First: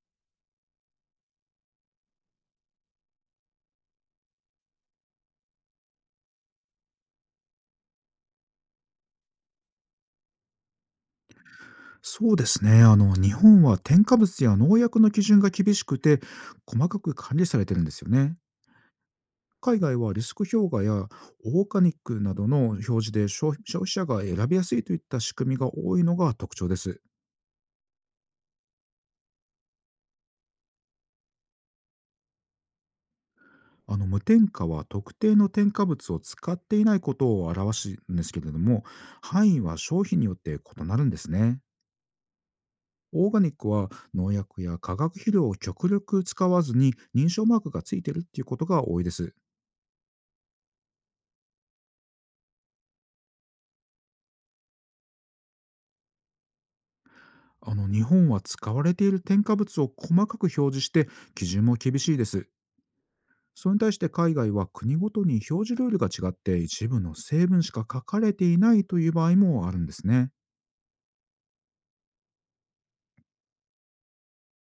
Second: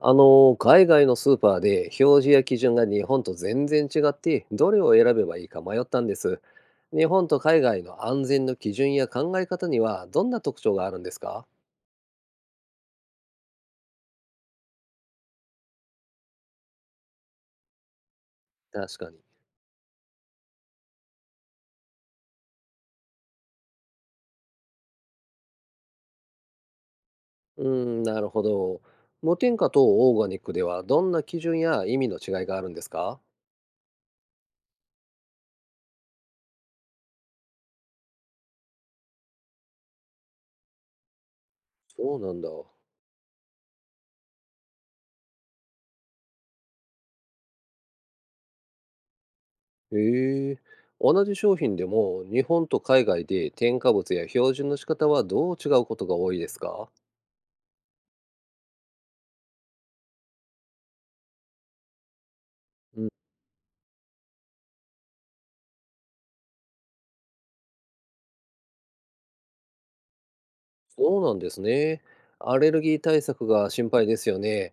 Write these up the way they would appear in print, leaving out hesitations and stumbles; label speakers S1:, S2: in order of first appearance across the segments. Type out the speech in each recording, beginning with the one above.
S1: 海外のスーパーで表示や基準が日本と全然違って、どれを選べばいいか迷ったんです。日本と海外の安全の基準や考え方にはどんな特徴があるんですか？
S2: そうですね。日本は添加物や農薬の基準が厳しくて、細かく管理されてるんですよね。
S1: 確かに。
S2: 海外はリスク評価やオーガニックなどの表示で消費者が選びやすいといった仕組みが多いのが特徴です。
S1: うーん、なるほど。無添加とオーガニックではどんな基準や意味の違いがあるんですか？
S2: 無添加は特定の添加物を使っていないことを表すんですけれども、範囲は商品によって異なるんですね。
S1: そうなんだ。
S2: オーガニックは農薬や化学肥料を極力使わずに認証マークがついているっていうことが多いです。
S1: へえ。同じ商品でも日本と海外で添加物や標準の仕方はどう違うことが多いですか？
S2: 日本は使われている添加物を細かく表示して、基準も厳しいです。それに対して海外は国ごとに表示ルールが違って、一部の成分しか書かれていないという場合もあるんですね。
S1: そうなんですね。アレルギー対策が心配ですよね。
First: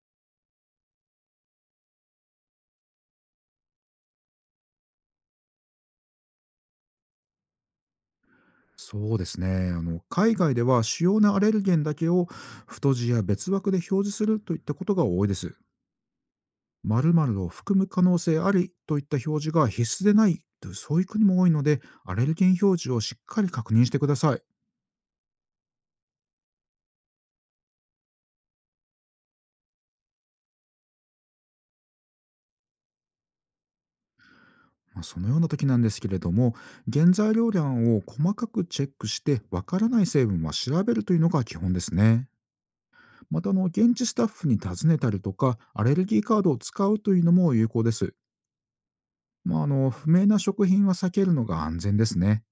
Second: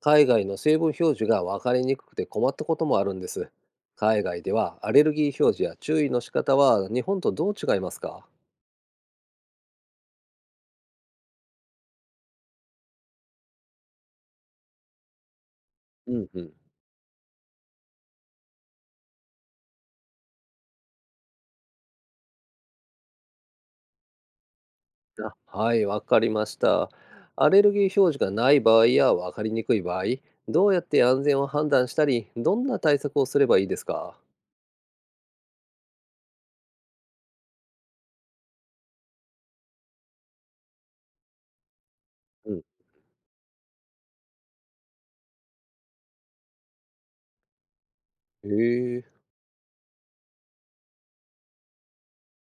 S1: 海外の成分表示が分かりにくくて困ったこともあるんです。海外ではアレルギー表示や注意の仕方は日本とどう違いますか？
S2: そうですね、海外では主要なアレルゲンだけを太字や別枠で表示するといったことが多いです。
S1: うんうん。
S2: 〇〇を含む可能性ありといった表示が必須でないという、そういう国も多いので、アレルゲン表示をしっかり確認してください。
S1: あ、はい、分かりました。アレルギー表示がない場合や分かりにくい場合、どうやって安全を判断したり、どんな対策をすればいいですか？
S2: まあ、そのような時なんですけれども、原材料欄を細かくチェックして、わからない成分は調べるというのが基本ですね。
S1: うん。
S2: また現地スタッフに尋ねたりとか、アレルギーカードを使うというのも有効です。
S1: へえ。
S2: まあ不明な食品は避けるのが安全ですね。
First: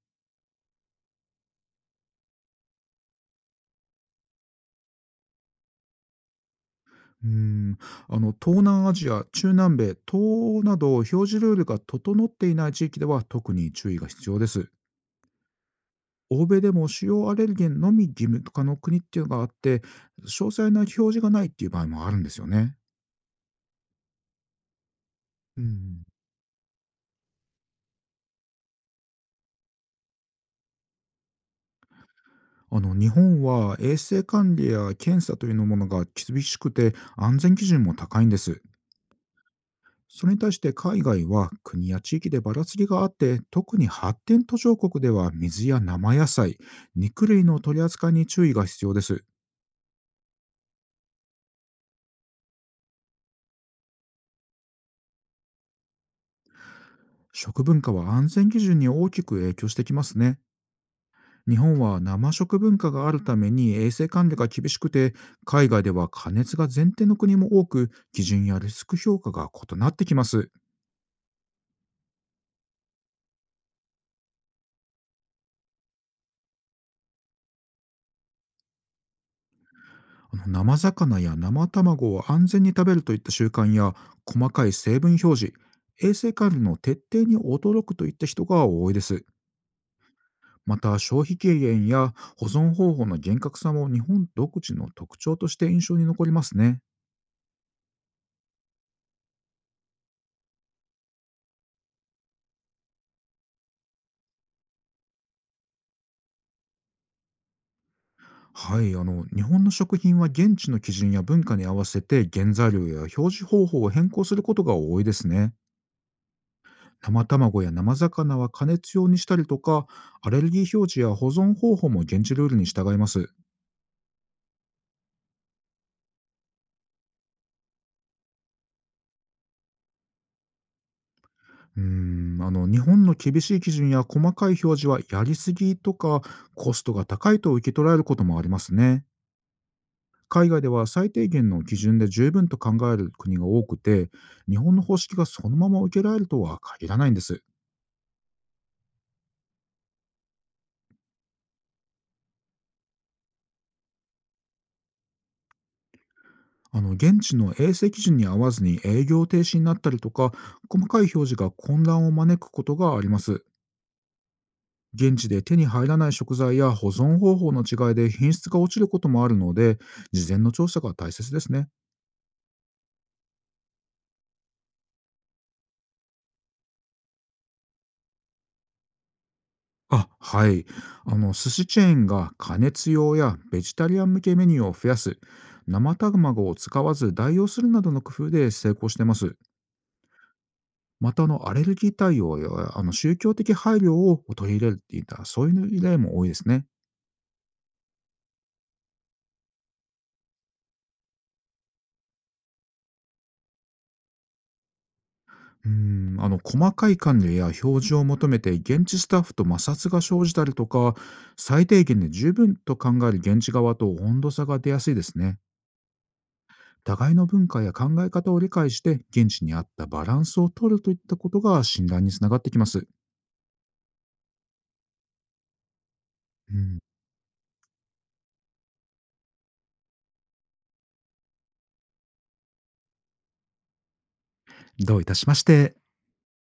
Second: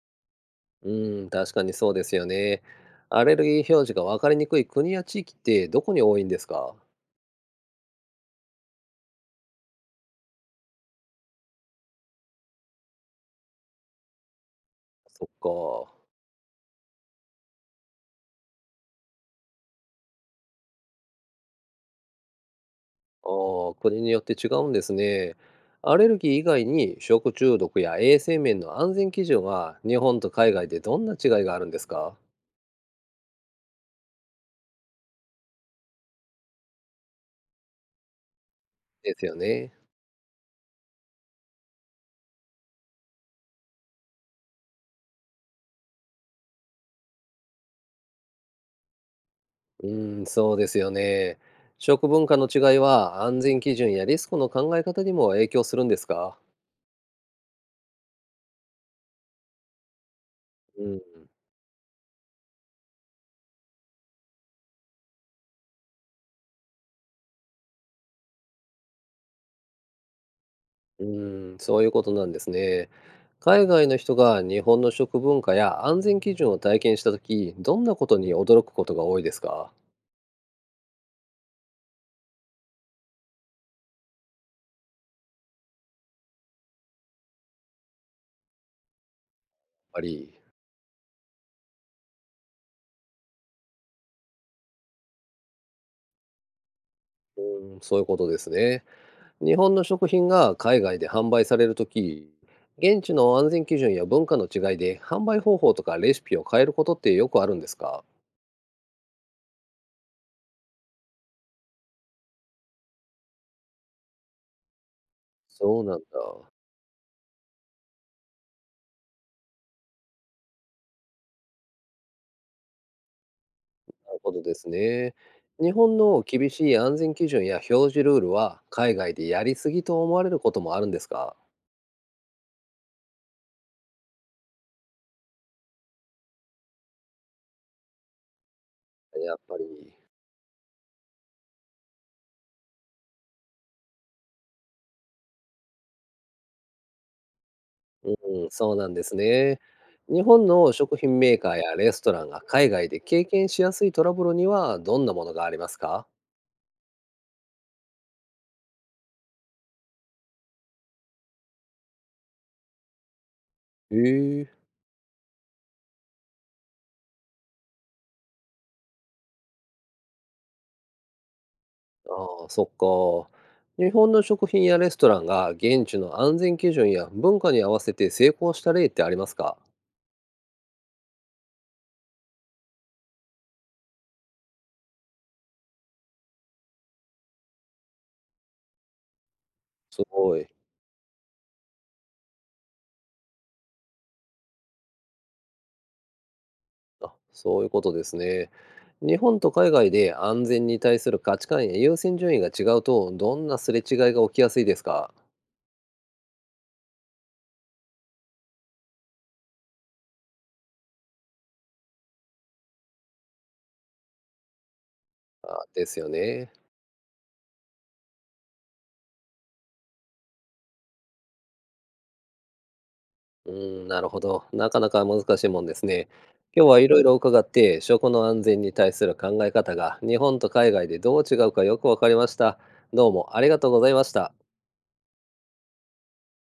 S1: うん、確かにそうですよね。アレルギー表示が分かりにくい国や地域ってどこに多いんですか？
S2: うーん東南アジア、中南米、東欧など表示ルールが整っていない地域では特に注意が必要です。
S1: そっか。
S2: 欧米でも主要アレルゲンのみ義務化の国っていうのがあって、詳細な表示がないっていう場合もあるんですよね。
S1: ああ、国によって違うんですね。
S2: う
S1: ア
S2: ん、
S1: レルギー以外に食中毒や衛生面の安全基準は日本と海外でどんな違いがあるんですか？
S2: 日本は衛生管理や検査というものが厳しくて、安全基準も高いんです。
S1: ですよね。
S2: それに対して海外は国や地域でばらつきがあって、特に発展途上国では水や生野菜、肉類の取り扱いに注意が必要です。
S1: うーん、そうですよね。食文化の違いは安全基準やリスクの考え方にも影響するんですか？
S2: 食文化は安全基準に大きく影響してきますね。
S1: うん。
S2: 日本は生食文化があるために衛生管理が厳しくて、海外では加熱が前提の国も多く、基準やリスク評価が異なってきます。
S1: うーん、そういうことなんですね。海外の人が日本の食文化や安全基準を体験したとき、どんなことに驚くことが多いですか？
S2: 生魚や生卵を安全に食べるといった習慣や、細かい成分表示、衛生管理の徹底に驚くといった人が多いです。
S1: やっぱり、
S2: また消費期限や保存方法の厳格さも日本独自の特徴として印象に残りますね。
S1: うん、そういうことですね。日本の食品が海外で販売されるとき、現地の安全基準や文化の違いで販売方法とかレシピを変えることってよくあるんですか？
S2: はい、日本の食品は現地の基準や文化に合わせて原材料や表示方法を変更することが多いですね。
S1: そうなんだ。
S2: 生卵や生魚は加熱用にしたりとか、アレルギー表示や保存方法も現地ルールに従います。
S1: なるほどですね。日本の厳しい安全基準や表示ルールは海外でやりすぎと思われることもあるんですか？
S2: 日本の厳しい基準や細かい表示はやりすぎとか、コストが高いと受け取られることもありますね。
S1: やっぱり。
S2: 海外では最低限の基準で十分と考える国が多くて、日本の方式がそのまま受けられるとは限らないんです。
S1: うん、そうなんですね。日本の食品メーカーやレストランが海外で経験しやすいトラブルにはどんなものがありますか？
S2: 現地の衛生基準に合わずに営業停止になったりとか、細かい表示が混乱を招くことがあります。
S1: へえ、
S2: 現地で手に入らない食材や保存方法の違いで品質が落ちることもあるので、事前の調査が大切ですね。
S1: ああ、そっか。日本の食品やレストランが現地の安全基準や文化に合わせて成功した例ってありますか？
S2: あ、はい。寿司チェーンが加熱用やベジタリアン向けメニューを増やす、生卵を使わず代用するなどの工夫で成功してます。
S1: すごい。
S2: またアレルギー対応や宗教的配慮を取り入れるっていった、そういう例も多いですね。
S1: あ、そういうことですね。日本と海外で安全に対する価値観や優先順位が違うとどんなすれ違いが起きやすいですか？
S2: 細かい管理や表示を求めて現地スタッフと摩擦が生じたりとか、最低限で十分と考える現地側と温度差が出やすいですね。
S1: あ、ですよね。
S2: 互いの文化や考え方を理解して現地に合ったバランスを取るといったことが診断につながってきます。
S1: うーん、なるほど。なかなか難しいもんですね。
S2: う
S1: 今日
S2: ん、
S1: はいろいろ伺って、食の安全に対する考え方が日本と海外でどう違うかよくわかりました。どうもありがとうございました。
S2: どういたしまして。